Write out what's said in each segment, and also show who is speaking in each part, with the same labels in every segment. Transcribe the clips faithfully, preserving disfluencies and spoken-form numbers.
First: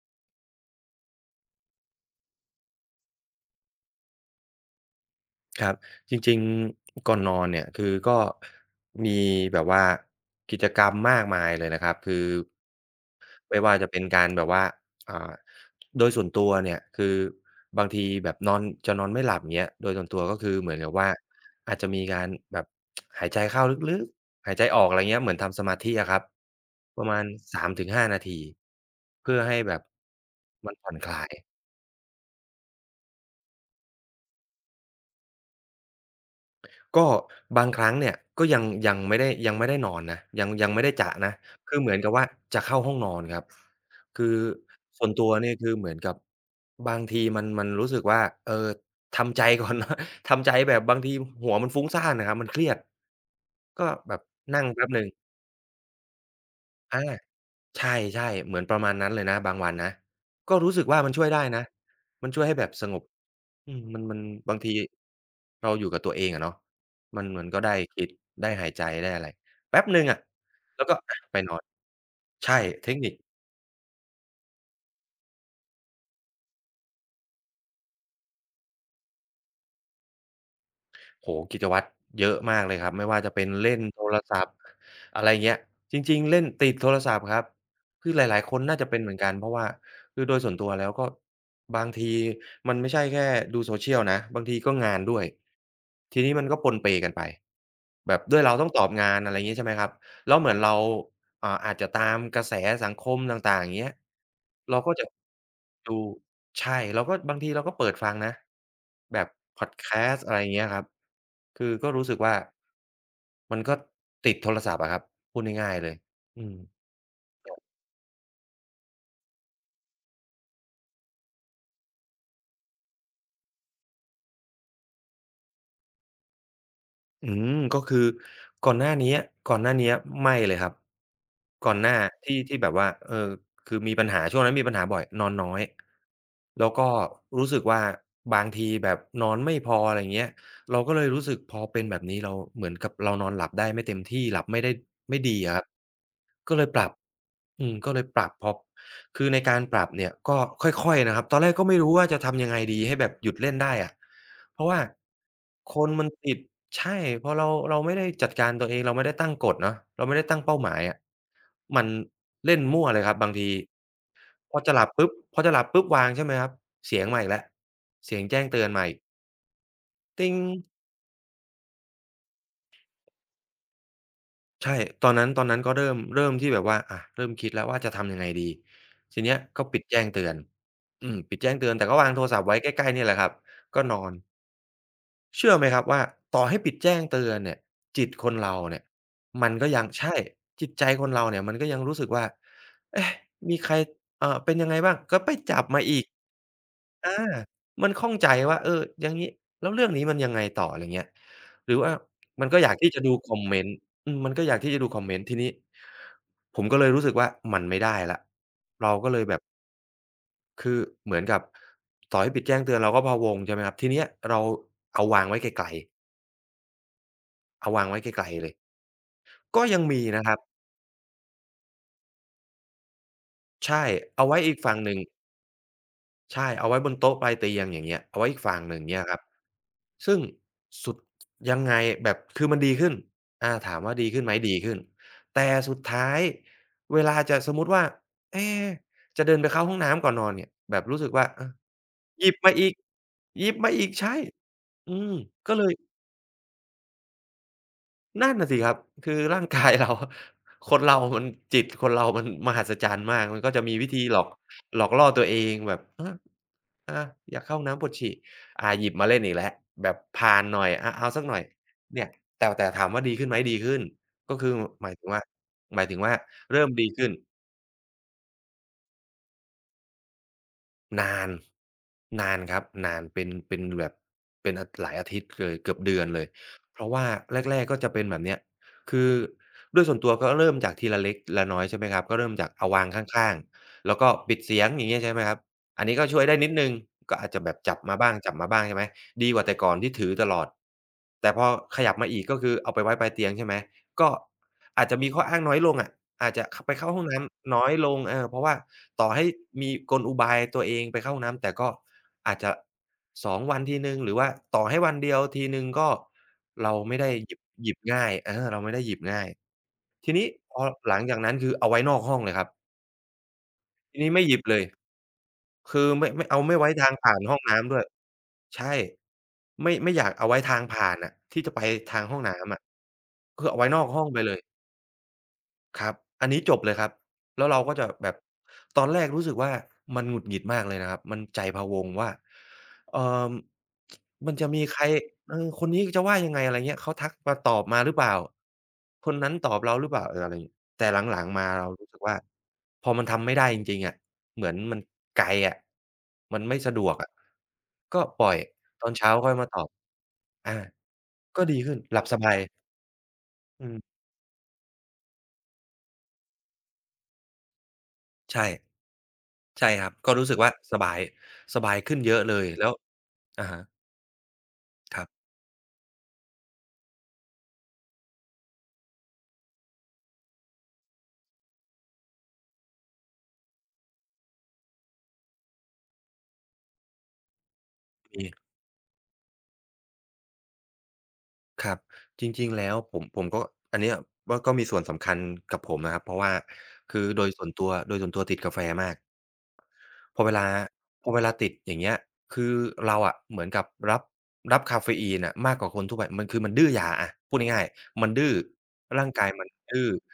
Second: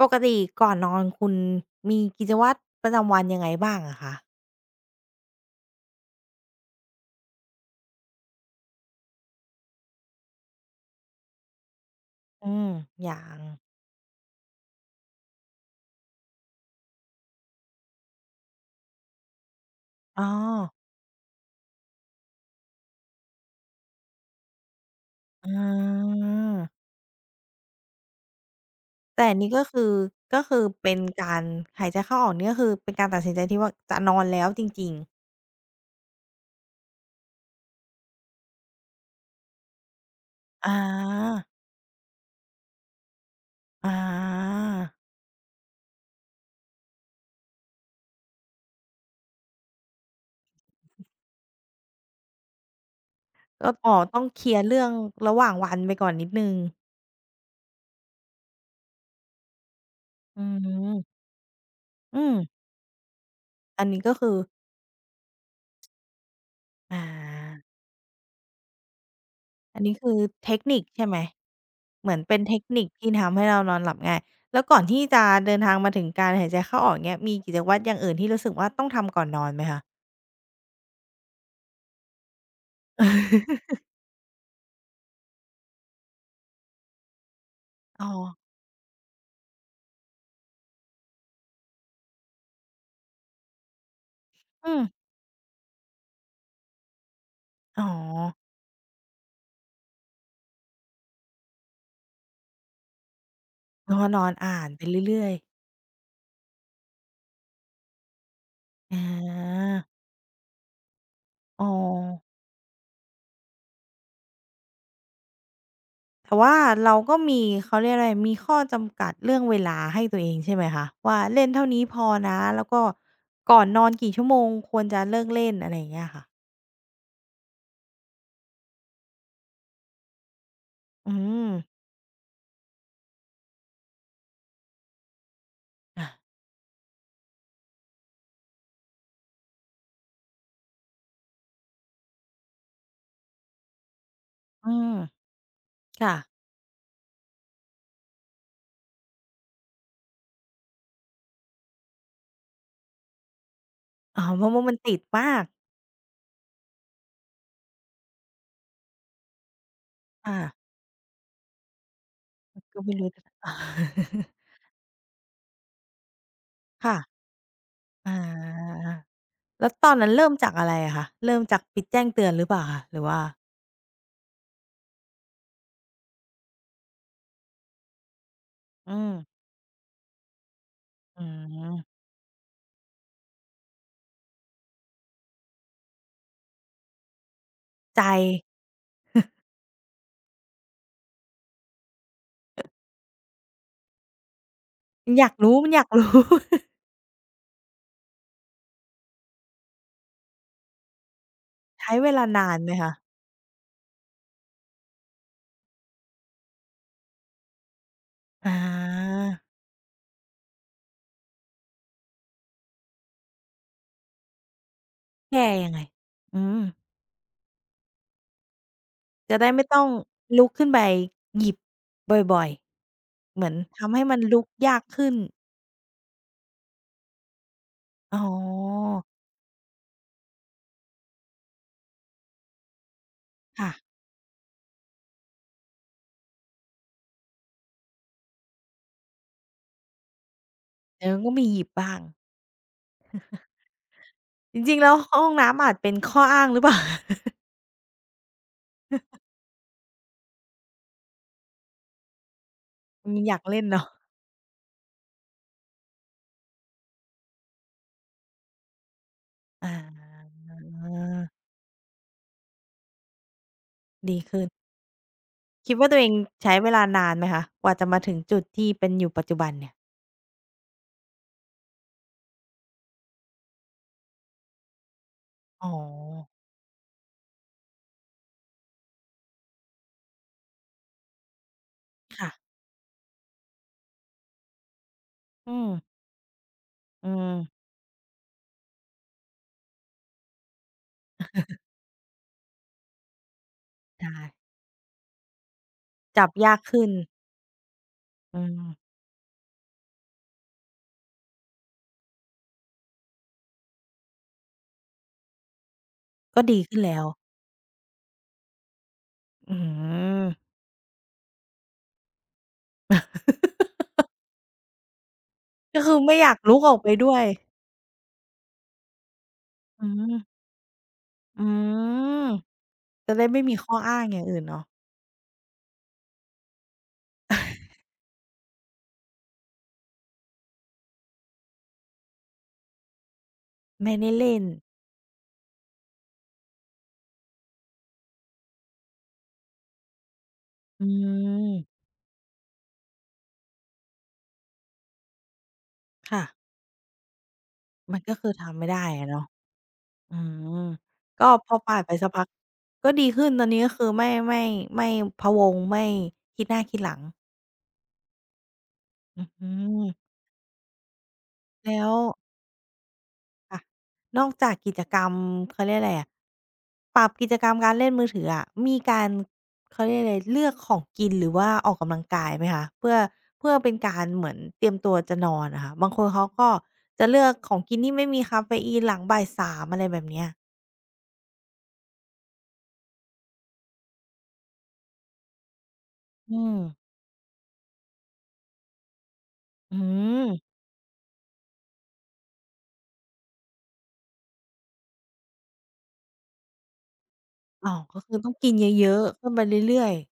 Speaker 1: ปกติก่อนนอนคุณมีกิจวัตรประจำวันยังไงบ้างอะคะ
Speaker 2: ครับจริงๆก่อนนอนเนี่ยคือก็มีแบบว่ากิจกรรมมากมายเลยนะครับคือ
Speaker 1: อืมอย่าง
Speaker 2: ไม่ว่าจะเป็นการแบบว่าอ่าโดยส่วนตัวเนี่ยคือบางทีแบบนอนจะนอนไม่หลับอย่างเงี้ยโดยส่วนตั
Speaker 1: อ๋
Speaker 2: ว
Speaker 1: อ
Speaker 2: ก็คือเหมือนกับว่าอาจจะมีการแบบหายใจเข้าลึกๆหายใจออกอะไรเงี้ยเหมือน
Speaker 1: อ
Speaker 2: ทำสมาธิอะค
Speaker 1: า
Speaker 2: รับประมาณสามถึงห้านาทีนาที
Speaker 1: แต่อั
Speaker 2: เพื่
Speaker 1: น
Speaker 2: อ
Speaker 1: นี้
Speaker 2: ให้
Speaker 1: ก็
Speaker 2: แบบ
Speaker 1: คือก็คือ
Speaker 2: มันผ่
Speaker 1: เป็
Speaker 2: อน
Speaker 1: น
Speaker 2: คลา
Speaker 1: การ
Speaker 2: ย
Speaker 1: หายใจเข้าออกนี่ก็คือเป็นการตัดสินใจที่ว่าจะนอนแล้วจริงๆ
Speaker 2: ก็บางครั้งเนี่ยก็ยังยังไม่ได้ยังไม่ได้นอนนะยังยัง
Speaker 1: อา
Speaker 2: ไม่ได้จะนะคือเหมือนกับว่าจะเข้าห้องนอนครับ
Speaker 1: อา
Speaker 2: คือส่วนตัวเนี่ยคือเหมือนกับบางทีมันมันรู้สึกว่าเออทำใจก่อนเนาะ ทำใจแบบบางทีหัวมันฟุ้งซ่านน่ะครับมันเครียด
Speaker 1: ก็
Speaker 2: ก็
Speaker 1: อ๋อ
Speaker 2: แบ
Speaker 1: ต้อ
Speaker 2: บ
Speaker 1: งเคลียร์
Speaker 2: นั่ง
Speaker 1: เรื่อ
Speaker 2: แป๊บ
Speaker 1: ง
Speaker 2: หนึ่ง
Speaker 1: ระหว่างวันไปก่อนนิดหนึ่ง
Speaker 2: อาใช่ๆเหมือนประมาณนั้นเลยนะบางวันนะ
Speaker 1: อื
Speaker 2: ก็รู้สึกว่ามันช่
Speaker 1: ม
Speaker 2: วยได้นะ
Speaker 1: อื
Speaker 2: มัน
Speaker 1: ม
Speaker 2: ช่วยให้แบบสงบ อืม
Speaker 1: อัน
Speaker 2: มั
Speaker 1: นี้
Speaker 2: น
Speaker 1: ก็
Speaker 2: มัน
Speaker 1: คือ
Speaker 2: บางทีเราอยู่กับตัวเองอะเนาะ
Speaker 1: อา
Speaker 2: มันเหมือนก็ได้คิดได้หายใจได้อะไร
Speaker 1: อั
Speaker 2: แป๊
Speaker 1: น
Speaker 2: บ
Speaker 1: นี้
Speaker 2: หนึ่ง
Speaker 1: คือ
Speaker 2: อะ
Speaker 1: เทคนิ
Speaker 2: แล้
Speaker 1: ค
Speaker 2: วก็
Speaker 1: ใช่ไห
Speaker 2: อะ
Speaker 1: ม
Speaker 2: ไปนอน
Speaker 1: เหมือนเป็น
Speaker 2: ใช่
Speaker 1: เทคนิค
Speaker 2: เทคนิ
Speaker 1: ที่
Speaker 2: ค
Speaker 1: ทำให้เรานอนหลับง่ายแล้วก่อนที่จะเดินทางมาถึงการหายใจเข้าออกอย่างเงี้ยมีกิจวัตรอย่างอื่นที่รู้สึกว่าต้องทำก่อนนอนไหมคะ
Speaker 2: โอ้โฮกิจวัตรเยอะมากเลยครับไม่ว่าจะเป็นเล่ นโทรศัพท์อะไรเงี้ยจริงๆเล่นติดโทรศัพท์ครับ
Speaker 1: อ๋อ
Speaker 2: คือหลายๆคนน่าจะเป็นเหมือนกันเพราะว่าคือโดยส่วนตัวแล้วก็บางทีมันไม่ใช่แค่ดู social นะบางทีก็
Speaker 1: อืม
Speaker 2: งานด้วยทีนี้มันก็ปนเปกันไป
Speaker 1: อ๋อ
Speaker 2: แบบด้วยเราต้องตอบงานอะไรงี้ใช่ไหมครับแล้วเหมือนเราอ่าอาจจะตามกระแสสังคมต่างๆอย่างเงี้ย
Speaker 1: แล้วก็นอนอ่าน
Speaker 2: เรา
Speaker 1: ไป
Speaker 2: ก็จะ
Speaker 1: เรื่อยๆ
Speaker 2: ดูใช่เราก็บางทีเราก็เปิดฟังนะ
Speaker 1: อ
Speaker 2: แบบพ
Speaker 1: า
Speaker 2: อดแคสต์อะไรเงี้ยครับ
Speaker 1: อ๋อ
Speaker 2: คือก็รู้สึกว่ามันก็ติดโทรศัพท์อะครับพูดง่ายๆเลย
Speaker 1: แต่
Speaker 2: อื
Speaker 1: ว่า
Speaker 2: ม
Speaker 1: เราก็มีเขาเรียกอะไรมีข้อจำกัดเรื่องเวลาให้ตัวเองใช่ไหมคะว่าเล่นเท่านี้พอนะแล้วก็ก่อนนอนกี่ชั่วโมงควรจะเลิกเล่นอะไรอย่างเงี้ยค่ะ
Speaker 2: อืมก็คือก่อนหน้าเนี้ยก่อนหน้าเนี้ยไม่เลยครับ
Speaker 1: อืม
Speaker 2: ก่อนหน้าที่ที่แบบว่าเออคือมีปัญหาช่วงนั้นมีปัญหาบ่อยนอนน้อย
Speaker 1: อา
Speaker 2: แล้วก็รู้สึกว่าบางทีแบบนอนไม่พออะไรอย่างเงี้ยเราก็เลยรู้สึกพอเป็นแบบนี้เราเหมือนกับเรานอนหลับได้ไม่เต็มที่หลับไม่
Speaker 1: อื
Speaker 2: ได้
Speaker 1: ม
Speaker 2: ไม่ดีอะครับ
Speaker 1: ค่ะ
Speaker 2: ก็เลยปรับอืมก็เลยปรับพอ คือในการปรับเนี่ยก็ค่อยๆนะครับตอนแรกก็ไม่รู้ว่าจะทำยังไงดีให้แบบหยุดเล่นได้อะ
Speaker 1: อ๋อมะ
Speaker 2: เพ
Speaker 1: ม่ว
Speaker 2: ราะ
Speaker 1: มัน
Speaker 2: ว่า
Speaker 1: ติดมาก
Speaker 2: คนมันติดใช่พอเราเราไม่ได้จัดการตัวเองเราไม่ได้ตั้งกฎเนาะเราไม่ได้
Speaker 1: อา
Speaker 2: ตั้งเป้าหมายอะมันเล่น
Speaker 1: ก็
Speaker 2: มั่ว
Speaker 1: ไม่
Speaker 2: เลย
Speaker 1: รู้
Speaker 2: ครับ
Speaker 1: จะ
Speaker 2: บาง ทีพอจะหลับปุ๊บพอจะหลับปุ๊บวางใช่ไหมครับ
Speaker 1: ค่ะ
Speaker 2: เสียงมาอีกแล้วเสี
Speaker 1: อา
Speaker 2: ยงแจ้งเตือนมาอีก
Speaker 1: ๆแล้วตอนนั้นเริ่
Speaker 2: ติ๊
Speaker 1: ม
Speaker 2: ง
Speaker 1: จากอะไรอะคะเริ่มจากปิดแจ้งเตือนหรือเปล่าคะหรือว่า
Speaker 2: ใช่ตอนนั้นตอนนั้นก็เริ่มเริ่มที่แบบว่าอะเริ่มคิดแล้วว่าจะทำยังไงดี
Speaker 1: อืม
Speaker 2: ทีเนี้ยก็ปิดแจ้งเตือนอืม
Speaker 1: อื
Speaker 2: ปิดแจ้งเตือนแต่ก็
Speaker 1: ม
Speaker 2: วางโทรศัพท์ไว้ใกล้ๆเนี่ยแหละครับก็นอนเชื่อไหมครับว่าต่อให้ปิดแจ้งเตือนเนี่ย
Speaker 1: ใจ
Speaker 2: จิตคนเราเนี่ยมันก็ยังใช่จิตใจคนเราเนี่ยมันก็ยังรู้สึกว่าเอ๊ะมีใครเอ่อเป็นยังไงบ้าง
Speaker 1: มัน
Speaker 2: ก็
Speaker 1: อยา
Speaker 2: ไป
Speaker 1: กรู้
Speaker 2: จับ
Speaker 1: มันอ
Speaker 2: มา
Speaker 1: ยาก
Speaker 2: อีก
Speaker 1: รู้
Speaker 2: อามันข้องใจว่าเอออย่างงี้แล้วเรื่องนี้มันยังไงต่ออะไรเงี้ยหรือว่า
Speaker 1: ใช้เวลา
Speaker 2: มั
Speaker 1: นา
Speaker 2: นก็
Speaker 1: น
Speaker 2: อ
Speaker 1: ไหม
Speaker 2: ยากที่
Speaker 1: คะ
Speaker 2: จะดูคอมเมนต์อืมมันก็อยากที่จะดูคอมเมนต์ทีนี้ผมก็เลยรู้สึกว่ามันไม่ได้แล้ว
Speaker 1: อา
Speaker 2: เราก็เลยแบบคือเหมือนกับต่อให้ปิดแจ้งเตือนเราก็พะวงใช่ไหมครับทีเนี้ยเราเอาวางไว้
Speaker 1: แก้
Speaker 2: ไกล
Speaker 1: ยังไงอืม
Speaker 2: ๆเอาวางไว้ไกลๆเลย
Speaker 1: จะได้
Speaker 2: ก็
Speaker 1: ไม่
Speaker 2: ยั
Speaker 1: ต้
Speaker 2: ง
Speaker 1: อง
Speaker 2: มีนะครับ
Speaker 1: ลุกขึ้นไปหยิบบ่อยๆเหมือน
Speaker 2: ใช่
Speaker 1: ทำให้มัน
Speaker 2: เอาไว้
Speaker 1: ลุก
Speaker 2: อีกฝั่
Speaker 1: ยา
Speaker 2: ง
Speaker 1: ก
Speaker 2: หนึ่ง
Speaker 1: ขึ้น
Speaker 2: ใช่ เอาไว้บนโต๊ะปลายเตียงอย่างเงี้ย
Speaker 1: อ๋
Speaker 2: เอา
Speaker 1: อ
Speaker 2: ไว้อีกฝั่งหนึ่งเงี้ยครับ ซึ่งสุดยังไงแบบคือมันดีขึ้นอา
Speaker 1: ค่ะ
Speaker 2: ถามว่าดีขึ้นไหมดีขึ้น แต่สุดท้ายเวลาจะสมมุติว่าเอ๊จะเดินไปเข้าห้องน้ำก่อนนอนเนี่ยแบบรู้
Speaker 1: แต่
Speaker 2: สึก
Speaker 1: มัน
Speaker 2: ว่า
Speaker 1: ก็
Speaker 2: เอ
Speaker 1: มี
Speaker 2: อ
Speaker 1: หยิบบ้าง
Speaker 2: หยิบมาอีก หยิบมาอีกใช่
Speaker 1: จริงๆแล้
Speaker 2: อื
Speaker 1: ว
Speaker 2: ม
Speaker 1: ห้อง
Speaker 2: ก็เล
Speaker 1: น้ำอา
Speaker 2: ย
Speaker 1: จเป็นข้ออ้างหรือเปล่า
Speaker 2: นั่นน่ะสิครับ คือร่างกายเรา คนเรามันจิตคนเรามันมหัศจรรย์
Speaker 1: มั
Speaker 2: มา
Speaker 1: น
Speaker 2: ก
Speaker 1: อ
Speaker 2: มั
Speaker 1: ยา
Speaker 2: น
Speaker 1: ก
Speaker 2: ก็
Speaker 1: เล่
Speaker 2: จะ
Speaker 1: น
Speaker 2: มี
Speaker 1: เนาะ
Speaker 2: วิธีหลอกหลอกล่อตัวเองแบบอาอาอยากเข้าห้องน้ำปวดฉี่อาหยิบมาเล่นอีกแล้ว
Speaker 1: อา
Speaker 2: แบบพานหน่อยอาเอาสักหน่อยเนี่ยแต่แต่ถามว่าดีขึ้นไหมดีขึ้น
Speaker 1: ดี
Speaker 2: ก็
Speaker 1: ขึ้
Speaker 2: คื
Speaker 1: น
Speaker 2: อหมายถึงว่า
Speaker 1: คิด
Speaker 2: หมาย
Speaker 1: ว่า
Speaker 2: ถึ
Speaker 1: ตัว
Speaker 2: ง
Speaker 1: เอง
Speaker 2: ว่า
Speaker 1: ใช้
Speaker 2: เริ่
Speaker 1: เว
Speaker 2: ม
Speaker 1: ลา
Speaker 2: ดี
Speaker 1: นา
Speaker 2: ขึ้น
Speaker 1: นไหมคะกว่าจะมาถึงจุดที่เป็นอยู่ปัจจุบันเนี่ย
Speaker 2: นานนานครับนานเป็นเป็นแบบเป็นอหลายอาทิตย์เลย
Speaker 1: อ๋อ
Speaker 2: เกือบเดือนเลยเพราะว่าแรกๆก็จะเป็นแบบเนี้ยคือด้วยส่วนตัวก็เริ่มจากทีละเล็กละน้อยใช่ไหมครับก็เริ่
Speaker 1: ค่ะ
Speaker 2: มจากเอาวางข้างๆแล้วก็ปิดเสียงอย่างเงี้ยใช่ไหมครับ
Speaker 1: อืม
Speaker 2: อันนี้ก็ช่วยได้นิดหนึ่ง
Speaker 1: อื
Speaker 2: ก็อาจ
Speaker 1: ม
Speaker 2: จะแบบจับมาบ้างจับมาบ้างใช่ไหมดีกว่าแต่ก่อนที่ถือตลอดแต่พอขยับมาอีกก็คือเอาไปไว้ปลายเตียงใช่ไหมก็
Speaker 1: ใช่
Speaker 2: อาจจะมีข้ออ้างน้อยลงอะ
Speaker 1: จั
Speaker 2: อา
Speaker 1: บ
Speaker 2: จจะ
Speaker 1: ยา
Speaker 2: ข
Speaker 1: ก
Speaker 2: ไป
Speaker 1: ขึ้
Speaker 2: เข้า
Speaker 1: น
Speaker 2: ห้องน้ำน้อยลงเออเพ
Speaker 1: อื
Speaker 2: ราะว่า
Speaker 1: ม
Speaker 2: ต่อให้มีกลอุบายตัวเองไปเข้าห้องน้ำแต่ก็อาจจะสองวันทีหนึ่งหรือว่าต่อให้วันเดียวทีหนึ่งก็
Speaker 1: ก็ดี
Speaker 2: เรา
Speaker 1: ขึ้น
Speaker 2: ไม่
Speaker 1: แล้ว
Speaker 2: ได้หยิบหยิบง่ายเออเราไม่ได้หยิบง่าย
Speaker 1: อื
Speaker 2: ที
Speaker 1: ม
Speaker 2: นี้พอหลังจากนั้นคือเอาไว้นอกห้องเลยครับทีนี้ไม่หยิบเลย
Speaker 1: ฮก็
Speaker 2: คือ
Speaker 1: คือ
Speaker 2: ไม่
Speaker 1: ไม่อ
Speaker 2: ไม่
Speaker 1: ยาก
Speaker 2: เอาไม่
Speaker 1: ลุก
Speaker 2: ไว้
Speaker 1: ออกไป
Speaker 2: ทาง
Speaker 1: ด้
Speaker 2: ผ่า
Speaker 1: ว
Speaker 2: น
Speaker 1: ย
Speaker 2: ห้องน้ำด้วยใช่ไม่
Speaker 1: อื
Speaker 2: ไม่อยาก
Speaker 1: ม
Speaker 2: เอาไว้ทางผ่านอะ
Speaker 1: อื
Speaker 2: ที่จะไปทางห้อง
Speaker 1: ม
Speaker 2: น้ำอะ
Speaker 1: จะได้ไม่
Speaker 2: คือ
Speaker 1: มี
Speaker 2: เอาไว้
Speaker 1: ข้อ
Speaker 2: นอก
Speaker 1: อ้า
Speaker 2: ห้อ
Speaker 1: ง
Speaker 2: ง
Speaker 1: อ
Speaker 2: ไป
Speaker 1: ย่าง
Speaker 2: เล
Speaker 1: อื่
Speaker 2: ย
Speaker 1: นเนาะ
Speaker 2: ครับ อันนี้จบเลยครับแล้วเราก็จะแบบ ตอนแรกรู้สึกว่ามันหงุดหงิดมากเลยนะครับ มันใจพะวงว่าเอ่อ
Speaker 1: ไม่ได้
Speaker 2: มัน
Speaker 1: เล่น
Speaker 2: จะมีใครเออคนนี้จะว่ายังไงอะไรเงี้ยเขาทักมาตอบมาหรือเปล่าคนนั้นตอบเราหรือเปล่าเอออะไรงี้
Speaker 1: อื
Speaker 2: แต่หลังๆมา
Speaker 1: ม
Speaker 2: เรารู้สึกว่า พอมันทำไม่ได้จริงๆอะเหมือนมันไกลอะ
Speaker 1: ค่ะ
Speaker 2: มันไม่สะดวกอะ
Speaker 1: มั
Speaker 2: ก็
Speaker 1: นก็
Speaker 2: ปล่
Speaker 1: คื
Speaker 2: อ
Speaker 1: อ
Speaker 2: ย
Speaker 1: ทำไม่
Speaker 2: ต
Speaker 1: ได้
Speaker 2: อน
Speaker 1: อะ
Speaker 2: เช้า
Speaker 1: เนาะ
Speaker 2: ค่อยมาตอบ
Speaker 1: อื
Speaker 2: อา
Speaker 1: มก็
Speaker 2: ก็
Speaker 1: พ
Speaker 2: ดี
Speaker 1: อ
Speaker 2: ขึ้
Speaker 1: ผ่า
Speaker 2: น
Speaker 1: ยไป
Speaker 2: หลับ
Speaker 1: สัก
Speaker 2: ส
Speaker 1: พัก
Speaker 2: บาย
Speaker 1: ก็ดีขึ้นตอนนี้
Speaker 2: อื
Speaker 1: ก็คือ
Speaker 2: ม
Speaker 1: ไม่ไม่ไม่พะวงไม่คิดหน้าคิดหลัง
Speaker 2: ใช่
Speaker 1: อื
Speaker 2: ใช่ครับ
Speaker 1: ม
Speaker 2: ก็รู้สึกว่าสบายสบาย
Speaker 1: แล้ว
Speaker 2: ขึ้นเยอะเลยแล้วอะ
Speaker 1: ค่ะ
Speaker 2: ฮะ
Speaker 1: นอกจากกิจก
Speaker 2: ค
Speaker 1: รร
Speaker 2: รับ
Speaker 1: มเขาเรียกอะไรอะปรับกิจกรรมการเล่นมือถืออะมีการเขาเรียกอะไรเลือกของกินหรือว่าออกกำลังกายไหมคะเพื่อเพื่อเป็นการเหมือนเตรียมตัวจะนอนอะค่ะบางคนเขาก็จะเลือกของกินที่ไม่มี
Speaker 2: มี
Speaker 1: กาเฟอีนหลังบ่ายสามอะไรแบบเนี้ย
Speaker 2: ครับจริงๆแล้วผมผมก็อันเนี้ยว่าก็มีส่วนสำคัญกับผมนะครับเพราะว่า
Speaker 1: อืม
Speaker 2: คือโดยส่วนตัวโดยส่วนตัวติดกาแฟมาก
Speaker 1: อื
Speaker 2: พอเวลา
Speaker 1: ม
Speaker 2: พอเวลาติดอย่างเงี้ยคือเราอะเหมือนกับรับรับกาเฟอีนอะมากกว่าคนทั่วไปมันคือมันดื้อยาอะพูดง่าย
Speaker 1: อ้าวก็
Speaker 2: ๆมัน
Speaker 1: คือต้
Speaker 2: ดื้
Speaker 1: อ
Speaker 2: อ
Speaker 1: งกินเยอะ
Speaker 2: ร่าง
Speaker 1: ๆ
Speaker 2: กา
Speaker 1: ขึ้
Speaker 2: ย
Speaker 1: นไป
Speaker 2: มัน
Speaker 1: เรื่อ
Speaker 2: ดื้อ
Speaker 1: ยๆ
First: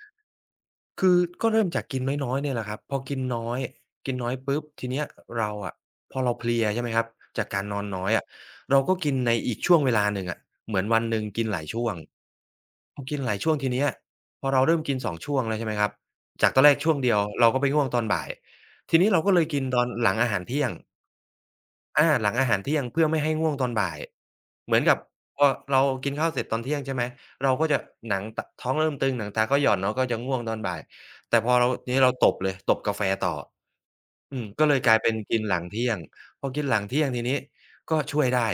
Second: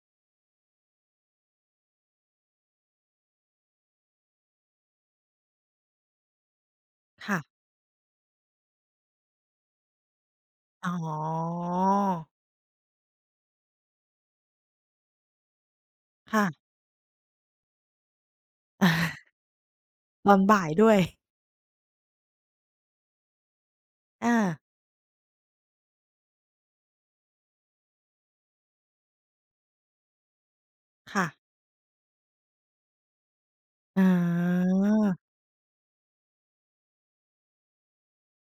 Speaker 2: คือก็เริ่มจากกินน้อยๆเนี่ยแหละครับพอกินน้อยกินน้อยปุ๊บทีเนี้ยเราอะพอเราเพลียใช่ไหมครับ
Speaker 1: ค่ะ
Speaker 2: จากการนอนน้อยอะเราก็กินในอีกช่วงเวลาหนึ่งอะเหมือน
Speaker 1: อ๋อ
Speaker 2: วันหนึ่งกินหลายช่วงพอกินหลายช่วงทีเนี้ยพอเราเริ่มกินสองช่วงแล้วใช่ไหมครับ
Speaker 1: ค่ะ
Speaker 2: จากตอนแรกช่วงเดียวเราก็ไปง่วงตอนบ่ายทีนี้เราก็เลยกินตอนหลัง
Speaker 1: ต
Speaker 2: อา
Speaker 1: อ
Speaker 2: หา
Speaker 1: น
Speaker 2: รเที่
Speaker 1: บ่า
Speaker 2: ย
Speaker 1: ย
Speaker 2: ง
Speaker 1: ด้วย
Speaker 2: อาหลังอาหารเที่ยงเพื่อไม่ให้ง่วงตอนบ่าย
Speaker 1: อา
Speaker 2: เหมือนกับพอเรากินข้าวเสร็จตอนเที่ยงใช่ไหมเราก็จะหนังตท้องเริ่มตึงหนังตาก็หย่อนเนาะก็จะง่วงตอนบ่าย
Speaker 1: ค่ะ
Speaker 2: แต่พอเราทีนี้เราตบเลยตบกาแฟต่อ
Speaker 1: อ๋
Speaker 2: อืมก็
Speaker 1: อ
Speaker 2: เลยกลายเป็นกินหลังเที่ยงพอกินหลังเที่ยงทีนี้ก็ช่วยได้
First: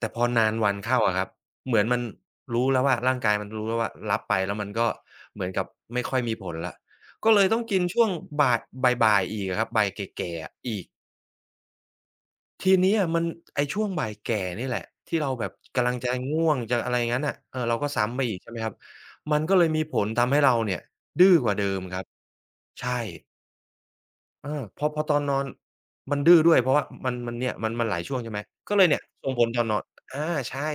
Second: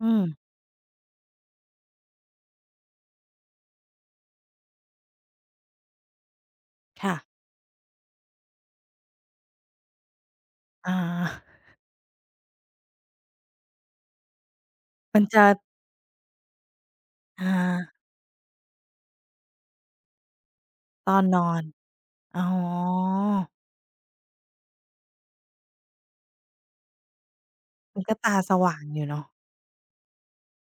Speaker 1: อื
Speaker 2: ต่พ
Speaker 1: ม
Speaker 2: อนานวันเข้าอะครับเหมือนมันรู้แล้วว่าร่างกายมันรู้แล้วว่ารับไปแล้วมันก็เหมือนกับไม่ค่อยมีผลแล้ว
Speaker 1: ค่ะ
Speaker 2: ก็เลยต้องกินช่วงบ่ายบ่ายๆอีกอะครับบ่ายแก่ๆอะอีก
Speaker 1: อา
Speaker 2: ทีเนี้ยมันไอ้ช่วงบ่ายแก่นี่แหละที่
Speaker 1: มัน
Speaker 2: เรา
Speaker 1: จะ
Speaker 2: แบบกำลังจะง่วงจะอะไรงั้นน่ะ
Speaker 1: อา
Speaker 2: เออเราก็ซ้ำไปอีกใช่ไหมครับมันก็เลยมีผลทำให้เราเนี่ย
Speaker 1: ตอน
Speaker 2: ดื้อ
Speaker 1: น
Speaker 2: ก
Speaker 1: อ
Speaker 2: ว่า
Speaker 1: น
Speaker 2: เดิมครับ
Speaker 1: อ๋อ
Speaker 2: ใช่ เออพอพอตอนนอนมันดื้อด้วยเพราะว่ามันมันเนี่ยมันมันห
Speaker 1: มั
Speaker 2: ลา
Speaker 1: น
Speaker 2: ย
Speaker 1: ก็
Speaker 2: ช่วงใช่
Speaker 1: ตา
Speaker 2: ไหม
Speaker 1: ส
Speaker 2: ก็
Speaker 1: ว่า
Speaker 2: เล
Speaker 1: ง
Speaker 2: ย
Speaker 1: อ
Speaker 2: เนี่ย
Speaker 1: ยู่เนาะ
Speaker 2: ส่งผลต่อนอนอาใช่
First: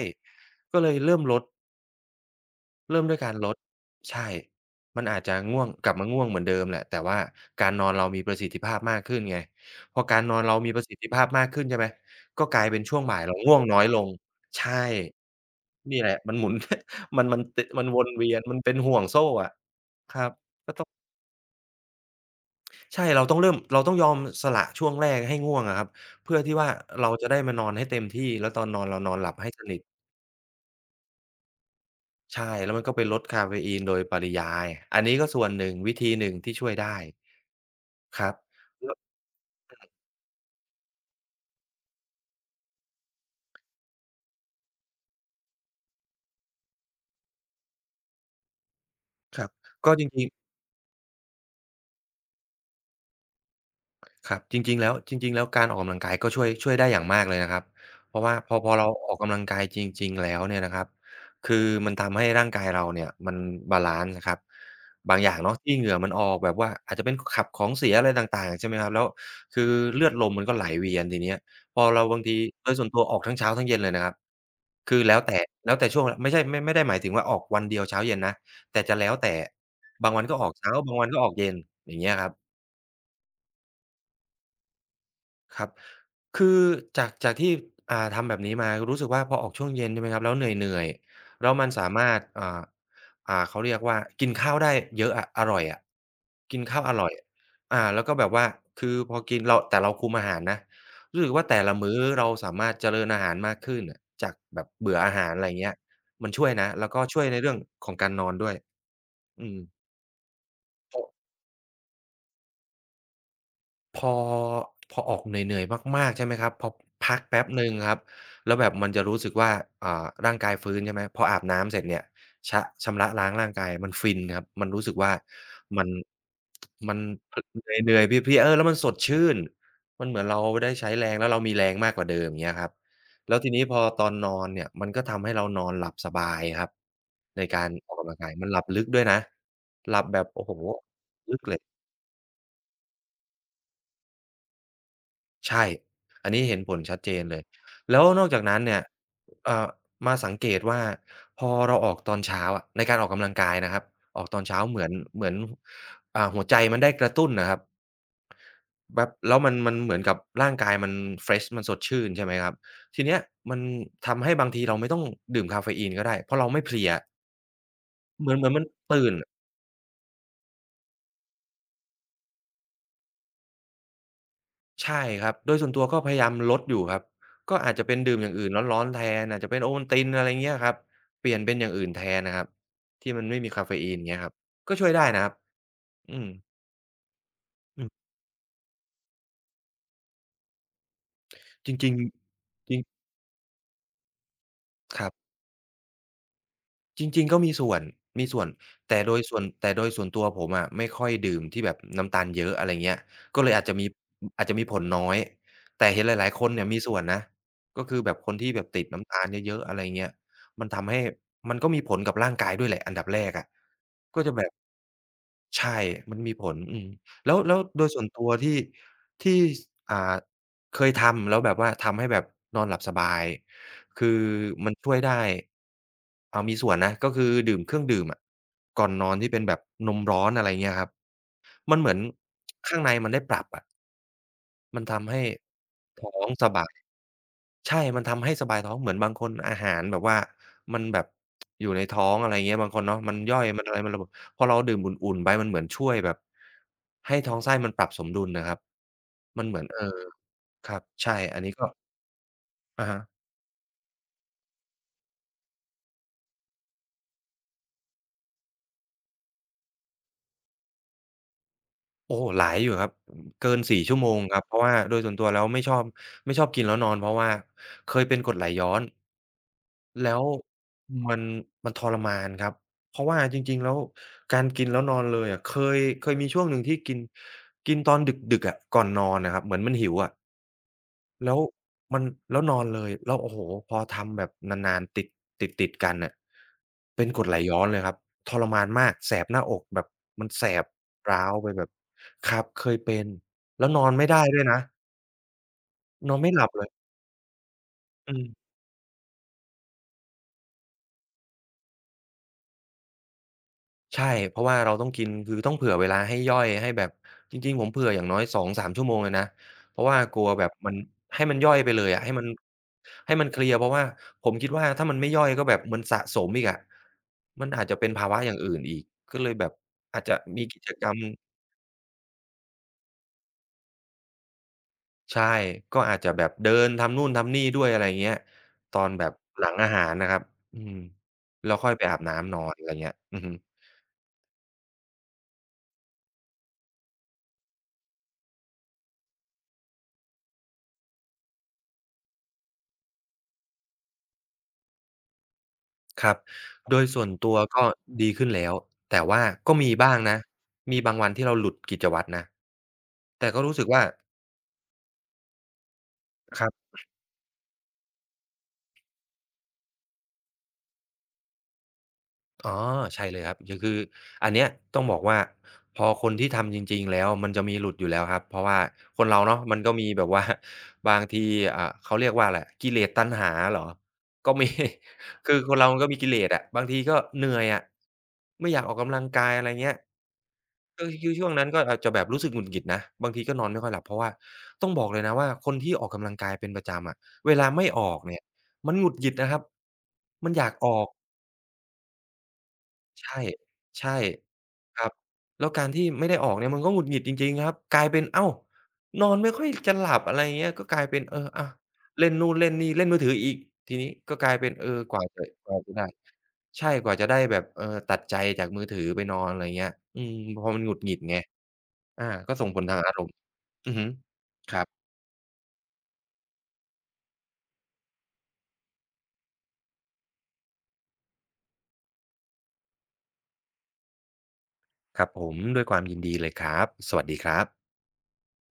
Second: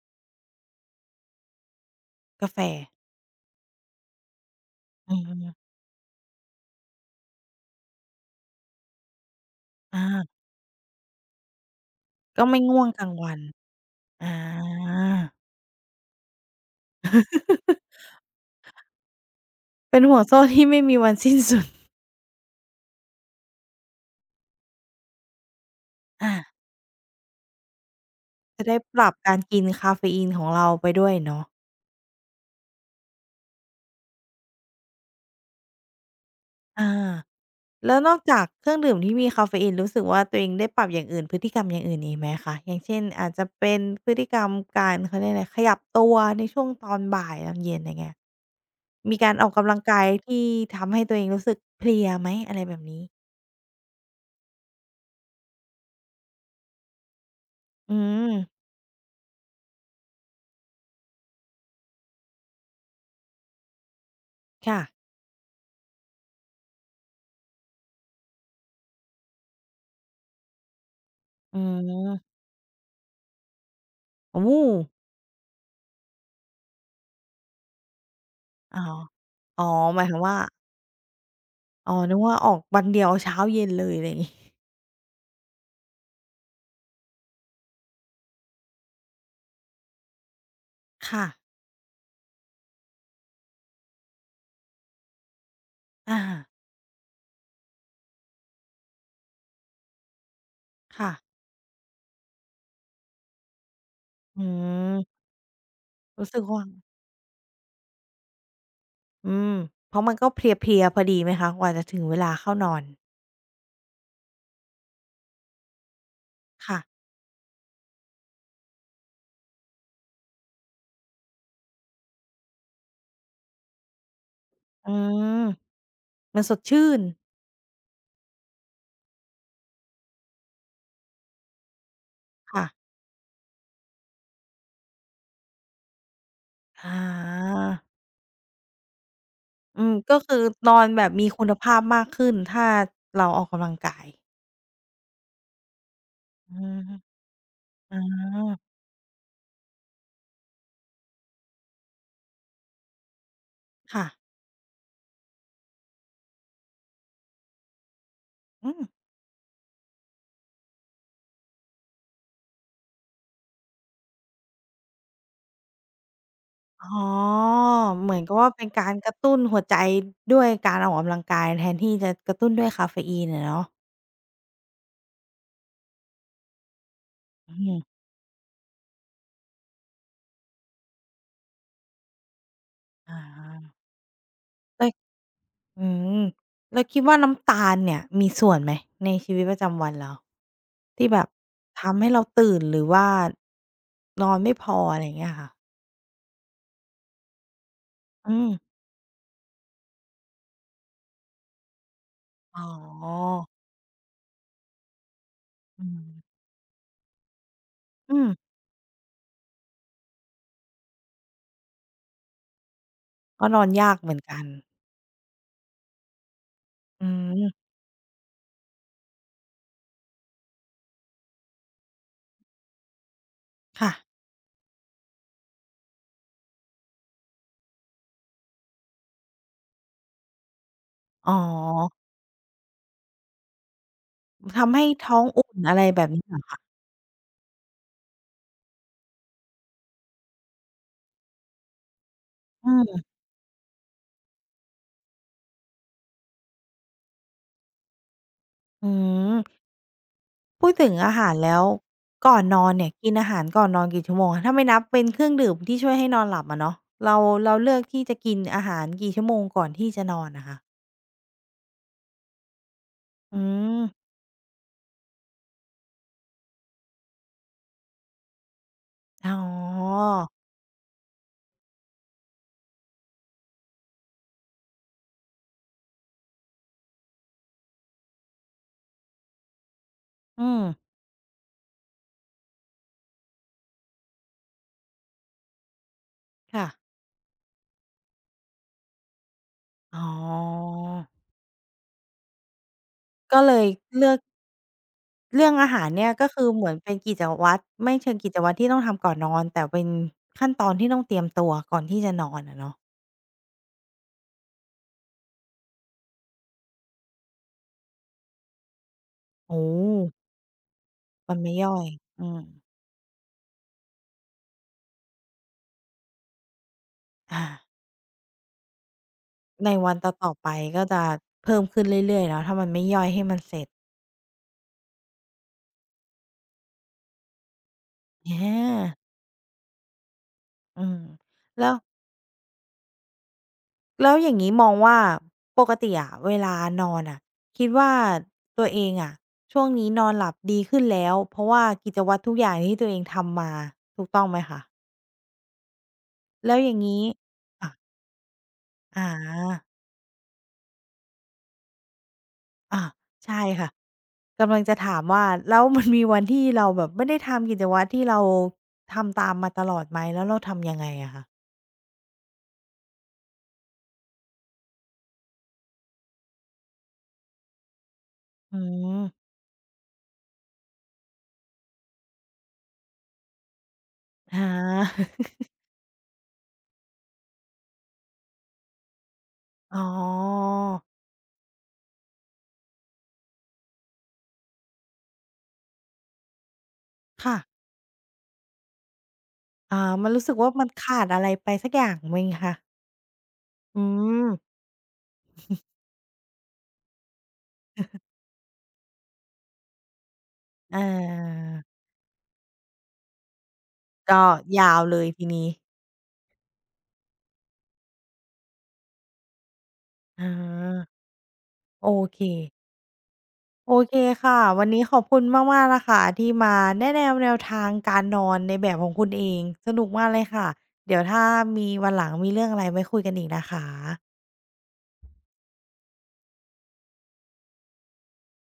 Speaker 2: ก็เลยเริ่มลด
Speaker 1: กาแฟ
Speaker 2: เริ่มด้วยการลดใช่มัน
Speaker 1: อื
Speaker 2: อาจจะง่ว
Speaker 1: ม
Speaker 2: งกลับมาง่วงเหมือนเดิมแหละแต่ว่าการนอนเรามีประสิทธิภาพมากขึ้นไงพอ
Speaker 1: อา
Speaker 2: การนอนเรามีประสิทธิภาพมากขึ้นใช่ไหม
Speaker 1: ก็
Speaker 2: ก็ก
Speaker 1: ไม่
Speaker 2: ลายเป็
Speaker 1: ง่
Speaker 2: น
Speaker 1: วง
Speaker 2: ช่
Speaker 1: ก
Speaker 2: วง
Speaker 1: ลาง
Speaker 2: บ่าย
Speaker 1: วั
Speaker 2: เรา
Speaker 1: น
Speaker 2: ง่วงน้อยลง
Speaker 1: อา
Speaker 2: ใช่นี่แหละมันหมุน มันมันตมันวนเวียนมันเป็นห่วงโซ่อะ
Speaker 1: เป็นห่
Speaker 2: ค
Speaker 1: วง
Speaker 2: รับ
Speaker 1: โซ่ที่ไม่มีวันสิ้นสุด
Speaker 2: ใช่เราต้องเริ่มเราต้องยอมสละช่วงแรกให้ง่วงอะครับ
Speaker 1: อา
Speaker 2: เพื่อที่ว่าเราจะได้มานอนให้เต็มที่แล้วตอ
Speaker 1: จะ
Speaker 2: น
Speaker 1: ได้
Speaker 2: นอน
Speaker 1: ป
Speaker 2: เราน
Speaker 1: รับ
Speaker 2: อนหลั
Speaker 1: กา
Speaker 2: บ
Speaker 1: ร
Speaker 2: ให้
Speaker 1: กิ
Speaker 2: ส
Speaker 1: น
Speaker 2: นิท
Speaker 1: กาเฟอีนของเราไปด้วยเนาะ
Speaker 2: ใช่แล้วมันก็ไปลดกาเฟอีนโดยปริยายอันนี้ก็ส่วนหนึ่งวิธีหนึ่งที่ช่วย
Speaker 1: อา
Speaker 2: ได้
Speaker 1: แล้วนอ
Speaker 2: ค
Speaker 1: ก
Speaker 2: รับ
Speaker 1: จากเครื่อง
Speaker 2: แล้
Speaker 1: ดื่ม
Speaker 2: ว
Speaker 1: ที่มีคาเฟอีนรู้สึกว่าตัวเองได้ปรับอย่างอื่นพฤติกรรมอย่างอื่นอีกไหมคะอย่างเช่นอาจจะเป็นพฤติกรรมการเขาเรียกอะไรขยับตัวในช่วงตอนบ่ายตอนเย็นอย่างเงี้ยมีการ
Speaker 2: ค
Speaker 1: อ
Speaker 2: รั
Speaker 1: อ
Speaker 2: บ
Speaker 1: กกำลัง
Speaker 2: ก็
Speaker 1: กา
Speaker 2: จ
Speaker 1: ย
Speaker 2: ริง
Speaker 1: ที่
Speaker 2: ๆ
Speaker 1: ทำให้ตัวเองรู้สึกเพลียไหมอะไรแบบนี้
Speaker 2: ครับจริงๆแล้วจริงๆแล้วการออกกำลังกายก็ช่วยช่วยได้อย่างมากเลยนะครับ
Speaker 1: อื
Speaker 2: เพราะ
Speaker 1: ม
Speaker 2: ว่าพอพอเราออกกำลังกายจริงๆแล้วเนี่ยนะครับคือมันทำให้ร่างกายเราเนี่ยมันบาลันซ์นะครับ
Speaker 1: ค่ะ
Speaker 2: บางอย่างเนาะที่เหงื่อมันออกแบบว่าอาจจะเป็นขับของเสียอะไรต่างๆใช่ไหมครับแล้วคือเลือดลมมันก็ไหลเวียนทีเนี้ย
Speaker 1: อื
Speaker 2: พอเราบางที
Speaker 1: ม
Speaker 2: โดยส่วนตัวออกทั้งเช้าทั้งเย็นเลยนะครับ
Speaker 1: โอ้โฮ
Speaker 2: คือแล้วแต่แล้วแต่ช่วงไม่ใช่ไม่ไม่ได้หมายถึงว่าออกวันเดียวเช้าเย็นนะแต่
Speaker 1: อ้า
Speaker 2: จะ
Speaker 1: ว
Speaker 2: แล้วแต่
Speaker 1: อ๋อหมาย
Speaker 2: บาง
Speaker 1: ถึง
Speaker 2: วันก็
Speaker 1: ว่า
Speaker 2: ออกเช้าบางวันก็ออกเย็นอ
Speaker 1: อ๋อ
Speaker 2: ย่างเงี้ย
Speaker 1: นึก
Speaker 2: ครับ
Speaker 1: ว่าออกวันเดียวเช้าเย็นเลยอะไรงี้
Speaker 2: ครับคือจากจากที่อ่าทำแบบนี้มารู้สึกว่าพอออกช่วงเย็นใช่ไหมครับแล้วเหนื่อย
Speaker 1: ค่ะ
Speaker 2: ๆแล้วมันสามารถอ่าอ่าเขาเรียกว่ากินข้าวได้เยอะอะอร่อยอะ
Speaker 1: อา
Speaker 2: กินข้าวอร่อยอ่าแล้วก็แบบว่าคือพอกินเราแต่เราคุมอาหารนะ
Speaker 1: ค่ะ
Speaker 2: รู้สึกว่าแต่ละมื้อเราสามารถเจริญอาหารมากขึ้นอะจาก
Speaker 1: อื
Speaker 2: แบบเบื่ออา
Speaker 1: ม
Speaker 2: หารอะไรเงี้ยมั
Speaker 1: รู้
Speaker 2: น
Speaker 1: สึก
Speaker 2: ช่วย
Speaker 1: ว่า
Speaker 2: นะแล้วก็ช่วยในเรื่องของการนอนด้วย
Speaker 1: อื
Speaker 2: อื
Speaker 1: ม
Speaker 2: ม
Speaker 1: เพราะมันก็เพลียๆ
Speaker 2: พ
Speaker 1: พ
Speaker 2: อ
Speaker 1: อดีไหมคะกว่าจะถึงเวลาเข้านอน
Speaker 2: พอพอออกเหนื่อยๆมากๆใช่ไหมครับพอ
Speaker 1: ค่ะ
Speaker 2: พักแป๊บหนึ่งครับแล้วแบบมันจะรู้สึกว่าอ่าร่างกายฟื้นใช่ไหมพออาบน้ำเสร็จเนี่ยชะชำระล้างร่างกายมันฟินครับมันรู้
Speaker 1: อื
Speaker 2: สึกว่า
Speaker 1: ม
Speaker 2: มัน
Speaker 1: มันสดชื่
Speaker 2: มัน
Speaker 1: น
Speaker 2: พเหนื่อยๆเพลียๆเออแล้วมันสดชื่นมันเหมือนเราได้ใช้แรงแล้วเรามีแรงมากกว่าเดิมอย่างเงี้ย
Speaker 1: ค่ะ
Speaker 2: ครับแล้วทีนี้พอตอนนอนเนี่ยมันก็ทำให้เรานอนหลับสบายครับ
Speaker 1: อ
Speaker 2: ในการ
Speaker 1: า
Speaker 2: ออกกำลังกายมันหลับลึกด้วยนะ
Speaker 1: อื
Speaker 2: ห
Speaker 1: ม
Speaker 2: ลับ
Speaker 1: ก็
Speaker 2: แบบ
Speaker 1: คือ
Speaker 2: โอ้โฮ
Speaker 1: นอนแบบมี
Speaker 2: ลึก
Speaker 1: คุณ
Speaker 2: เลย
Speaker 1: ภาพมากขึ้นถ้าเราออกกำลังกาย
Speaker 2: ใช่ อันนี้
Speaker 1: อื
Speaker 2: เห็นผ
Speaker 1: ม
Speaker 2: ลชัดเจนเลย
Speaker 1: อา
Speaker 2: แล้วนอกจากนั้นเนี่ยเอ่อมาสังเกตว่าพอเราออกตอนเช้าอะในการออกกำลังกายนะครับ
Speaker 1: ค่ะ
Speaker 2: ออกตอนเช้าเหมือนเหมือนอ่าหัวใจมันได้กระตุ้นน่ะครับ
Speaker 1: อืม
Speaker 2: แบบแล้วมันมันเหมือนกับร่างกายมันเฟรชมันสดชื่นใช่ไหมครับทีเนี้ยมันทำให้บางทีเราไม่ต้องดื่มกาเฟอีนก็ได้เพราะเราไม่เพลี
Speaker 1: อ๋
Speaker 2: ย
Speaker 1: อเหมือน
Speaker 2: เห
Speaker 1: กั
Speaker 2: มื
Speaker 1: บ
Speaker 2: อนเหมื
Speaker 1: ว่า
Speaker 2: อนมั
Speaker 1: เป็
Speaker 2: น
Speaker 1: นการก
Speaker 2: ตื่น
Speaker 1: ระตุ้นหัวใจด้วยการออกกำลังกายแทนที่จะกระตุ้นด้วยกาเฟอีนอะเนาะ
Speaker 2: ใช่ครับโดยส่วนตัวก็พยายามลดอยู่ครับ
Speaker 1: อื
Speaker 2: ก็อาจ
Speaker 1: ม
Speaker 2: จะเป็นดื่มอย่างอื่นร้อนๆแทนอาจจะเป็นโอวัลตินอะไรเงี้ยครับเปลี่ยนเป็นอย่างอื่นแทนนะครับที่
Speaker 1: อา
Speaker 2: มันไม่มีกาเฟอีนเงี้ยครับก็
Speaker 1: แต่
Speaker 2: ช่วยได้นะครับ
Speaker 1: อืม
Speaker 2: อืม
Speaker 1: แล้วคิดว่าน้ำตาล
Speaker 2: อื
Speaker 1: เนี่ย
Speaker 2: ม
Speaker 1: มีส่วนไหมในชีวิตประจำวันเราที่แบบ
Speaker 2: จริง
Speaker 1: ทำให้เราตื่น
Speaker 2: ๆจ
Speaker 1: ห
Speaker 2: ริง
Speaker 1: รือว่านอนไม่พออะ
Speaker 2: ค
Speaker 1: ไร
Speaker 2: รั
Speaker 1: อย่าง
Speaker 2: บ
Speaker 1: เงี้ยค่ะ
Speaker 2: จริงๆก็มีส่วนมี
Speaker 1: อื
Speaker 2: ส่ว
Speaker 1: ม
Speaker 2: นแต่โดยส่วนแต่โดยส่วนตัวผมอะไม่ค่อยดื่มที่แบบน้ำตาลเยอะ
Speaker 1: อ๋
Speaker 2: อะไรเงี้ย
Speaker 1: อ
Speaker 2: ก็เลยอาจจะมีอาจจะมีผลน้อยแต่
Speaker 1: อื
Speaker 2: เห็
Speaker 1: ม
Speaker 2: นหลายๆคนเนี่ยมีส่วนนะก็คือแบ
Speaker 1: อื
Speaker 2: บ
Speaker 1: ม
Speaker 2: คนที่แบบติดน้ำตาลเยอะๆอะไรเงี้ยมันทำให้มันก็มีผลกับร่างกายด้วยแหละอันดับแรก
Speaker 1: ก็
Speaker 2: อะ
Speaker 1: นอนยากเหมือ
Speaker 2: ก็
Speaker 1: น
Speaker 2: จะ
Speaker 1: กั
Speaker 2: แบ
Speaker 1: น
Speaker 2: บใช่มันมีผลอืม
Speaker 1: อื
Speaker 2: แล้วแล้ว
Speaker 1: ม
Speaker 2: โดยส่วนตัวที่ที่สอ่าเคยทำแล้วแบบว่าทำให้แบบนอนหลับสบาย
Speaker 1: ค่ะ
Speaker 2: คือมันช่วยได้อ่ามีส่วนนะก็คือดื่มเครื่องดื่มอะก่อนนอนที่เป็นแบบนมร้อนอะไรเงี้ยครับ
Speaker 1: อ๋อ
Speaker 2: มันเหมือนข้างในมันได้ปรับอะ
Speaker 1: ทำ
Speaker 2: มั
Speaker 1: ให้
Speaker 2: นทำ
Speaker 1: ท้อ
Speaker 2: ให้
Speaker 1: งอุ่นอะไรแบ
Speaker 2: ท้
Speaker 1: บ
Speaker 2: อ
Speaker 1: นี้
Speaker 2: ง
Speaker 1: เหรอ
Speaker 2: ส
Speaker 1: คะ
Speaker 2: บาย ใช่ มันทำให้สบายท้องเหมือนบางคนอาหารแบบว่ามันแบบอยู่ในท้องอะไรเงี้ย
Speaker 1: อื
Speaker 2: บางคนเนาะ
Speaker 1: ม
Speaker 2: มันย่อยมันอะไรมันระบบพอเราดื่มอุ่นๆไปมันเหมือนช่วยแบบให้ท้องไส้มันปรับสมดุลน่ะครับ
Speaker 1: อื
Speaker 2: มันเห
Speaker 1: ม
Speaker 2: มือนเออค
Speaker 1: พูด
Speaker 2: รับ
Speaker 1: ถึง
Speaker 2: ใช่
Speaker 1: อาหาร
Speaker 2: อันนี้
Speaker 1: แล้ว
Speaker 2: ก็
Speaker 1: ก่อนนอน
Speaker 2: อะ
Speaker 1: เนี่ย
Speaker 2: ฮะ
Speaker 1: กินอาหารก่อนนอนกี่ชั่วโมงคะถ้าไม่นับเป็นเครื่องดื่มที่ช่วยให้นอนหลับอะเนาะเราเราเลือกที่จะกินอาหารกี่ชั่วโมงก่อนที่จะนอนอะคะ
Speaker 2: โอ้โฮหลายอยู่ครับ
Speaker 1: อื
Speaker 2: เกินสี่ชั่วโม
Speaker 1: ม
Speaker 2: งครับเพราะว่าโดยส่วนตัวแล้วไม่ชอบไม่ชอบกินแล้วนอนเพราะว่าเคยเป็นกรดไหลย้อน
Speaker 1: อ๋อ
Speaker 2: แล้วมันมันทรมานครับเพราะว่าจริงๆแล้วการกินแล้วนอนเลยอะเคยเคยมีช่วงหนึ่งที่กินกินตอนดึกๆอะก่อนนอนอะครับเหมือนมันหิวอะ
Speaker 1: อืม
Speaker 2: แล้วมันแล้วนอนเลยแล้วโอ้โฮพอทำแบบนานๆติดติดๆกันน่ะ
Speaker 1: ค่ะ
Speaker 2: เป็นกรดไหลย้อนเลยครับทรมานมากแสบหน้าอกแบบ
Speaker 1: อ๋
Speaker 2: มันแสบ
Speaker 1: อ
Speaker 2: ร้าวไปแบบครับเคยเป็น
Speaker 1: ก็เลย
Speaker 2: แล้วนอนไม่
Speaker 1: เลือก
Speaker 2: ได้ด้วยนะ
Speaker 1: เรื่องอาหารเนี่
Speaker 2: น
Speaker 1: ย
Speaker 2: อน
Speaker 1: ก็
Speaker 2: ไม่ห
Speaker 1: คื
Speaker 2: ลั
Speaker 1: อ
Speaker 2: บเล
Speaker 1: เหมื
Speaker 2: ย
Speaker 1: อนเป็นกิจวัตรไม่เชิ
Speaker 2: อื
Speaker 1: งกิจ
Speaker 2: ม
Speaker 1: วัตรที่ต้องทำก่อนนอนแต่เป็นขั้นตอนที่ต้องเตรียมตัวก่อนที่จะนอนอะเนาะ
Speaker 2: ใช่เพราะว่าเราต้องกินคือต้องเผื่อเวลาให้ย่อยให้แบบจริงๆผมเผื่ออย่างน้อยสองสามชั่วโมงเลยนะ
Speaker 1: โอ้
Speaker 2: เพ
Speaker 1: โฮ
Speaker 2: ราะว่ากลัวแบบมันให้
Speaker 1: มั
Speaker 2: มั
Speaker 1: น
Speaker 2: นย่
Speaker 1: ไม่
Speaker 2: อย
Speaker 1: ย่
Speaker 2: ไป
Speaker 1: อ
Speaker 2: เล
Speaker 1: ย
Speaker 2: ยอะให้
Speaker 1: อื
Speaker 2: มัน
Speaker 1: ม
Speaker 2: ให้มันเคลียร์เพราะว่าผมคิดว่าถ้ามันไม่ย่อยก็แบบมันสะสมอีกอะ
Speaker 1: อา
Speaker 2: มันอาจจะเป็นภาวะอย่างอื่นอีกก็เลยแบบ
Speaker 1: ในวัน
Speaker 2: อาจจะ
Speaker 1: ต่อๆ
Speaker 2: มี
Speaker 1: ไป
Speaker 2: กิจ
Speaker 1: ก็
Speaker 2: กรรม
Speaker 1: จะเพิ่มขึ้นเรื่อยๆเนาะถ้ามันไม่ย่อยให้มันเสร็จ
Speaker 2: ใช่ก็อาจจะแบบเดินทำนู่นทำนี่ด้วยอะไรเงี้ย
Speaker 1: อ
Speaker 2: ตอนแบ
Speaker 1: า
Speaker 2: บหลังอาหารนะครับอืม
Speaker 1: อืม
Speaker 2: แล้ว
Speaker 1: แล้
Speaker 2: ค่อย
Speaker 1: ว
Speaker 2: ไปอาบน้ำนอนอะไรเงี้ยอือฮึ
Speaker 1: แล้วอย่างงี้มองว่าปกติอะเวลานอนอะคิดว่าตัวเองอะช่วงนี้นอนหลับดีขึ้นแล้วเพราะว่ากิจวัตรทุกอย่างที่ตัวเองทำมาถูกต้องไหมคะ
Speaker 2: ครับ
Speaker 1: แล้วอย่า
Speaker 2: โด
Speaker 1: ง
Speaker 2: ยส่
Speaker 1: งี้
Speaker 2: วนตัวก็
Speaker 1: อะ
Speaker 2: ดีขึ้นแล้ว แต่
Speaker 1: อา
Speaker 2: ว่าก็มีบ้างนะ มีบางวันที่เราหลุดกิจวัตรนะ
Speaker 1: อา
Speaker 2: แต่ก็
Speaker 1: ใช่
Speaker 2: รู้สึก
Speaker 1: ค่ะ
Speaker 2: ว่า
Speaker 1: กำลังจะถามว่าแล้วมันมีวัน
Speaker 2: ค
Speaker 1: ที่
Speaker 2: รั
Speaker 1: เรา
Speaker 2: บ
Speaker 1: แบบไม่ได้ทำกิจวัตรที่เราทำตามมาตลอดไหมแล้วเราทำยังไงอะคะ
Speaker 2: อ๋อใช่เลยครับยคืออันเนี้ยต้องบอกว่าพอคนที่ทำจริงๆแล้วมันจะมีหลุดอยู่แล้วครับเพราะ
Speaker 1: อื
Speaker 2: ว่าคนเรา
Speaker 1: ม
Speaker 2: เนาะมันก็มีแบบว่า บางทีอ่าเขาเรียกว่าอะไรกิเลสตัณหาเหรอก็
Speaker 1: อา
Speaker 2: มี คือคนเรามันก็มีกิเลสอะบางทีก็เหนื่อยอะไม่อยากออกกำลังกายอะไรเงี้ย
Speaker 1: อ๋อ
Speaker 2: ก็คือช่วงนั้นก็อาจจะแบบรู้สึกหงุดหงิดนะบางทีก็นอนไม่ค่อยหลับเพราะว่าต้องบอกเลยนะว่าคนที่ออกกำลังกายเป็นประจำอะเว
Speaker 1: ค่ะ
Speaker 2: ลาไม่ออกเนี่ยมันหงุดหงิดนะครับ
Speaker 1: อ่ามันรู้
Speaker 2: มั
Speaker 1: สึ
Speaker 2: น
Speaker 1: ก
Speaker 2: อ
Speaker 1: ว่า
Speaker 2: ยาก
Speaker 1: มั
Speaker 2: อ
Speaker 1: น
Speaker 2: อก
Speaker 1: ขาดอะไรไปสักอย่างไหมคะ
Speaker 2: ใช่
Speaker 1: อื
Speaker 2: ใช่
Speaker 1: ม
Speaker 2: ครับแล้วการที่ไม่ได้ออกเนี่ยมันก็หงุดหงิดจริงๆครับกลายเป็นอ้าวนอนไม่ค่อยจะหลับอะไรอย่างเงี้ยก็ก
Speaker 1: อา
Speaker 2: ลายเป็นเอออะเล่นนู่นเล่นนี่เล่นมือถืออีกทีนี้ก็
Speaker 1: ก็
Speaker 2: กลายเป็นเออ
Speaker 1: ยาว
Speaker 2: ก
Speaker 1: เล
Speaker 2: ว่า
Speaker 1: ย
Speaker 2: จะ
Speaker 1: ทีนี้
Speaker 2: กว่าจะได้ใช่กว่าจะได้แบบเออตัดใจจากมือถือไปนอนอะไรอย่างเงี้ยอืม
Speaker 1: อา
Speaker 2: พอมันหงุดหงิดไง
Speaker 1: โอ
Speaker 2: อา
Speaker 1: เค
Speaker 2: ก็ส่งผลทางอารมณ์อื
Speaker 1: โอ
Speaker 2: อฮึ
Speaker 1: เคค่ะ
Speaker 2: ครั
Speaker 1: วั
Speaker 2: บ
Speaker 1: นนี้ขอบคุณมากๆนะคะที่มาแนะแนวแนวทางการนอนในแบบของคุณเองสนุกมากเลยค่ะเดี๋ยวถ้ามีวันหลังมีเรื่องอะไรไว้คุยกันอีกนะคะ
Speaker 2: ครับผมด้วยความยินดีเลยครับสวัสดีครับ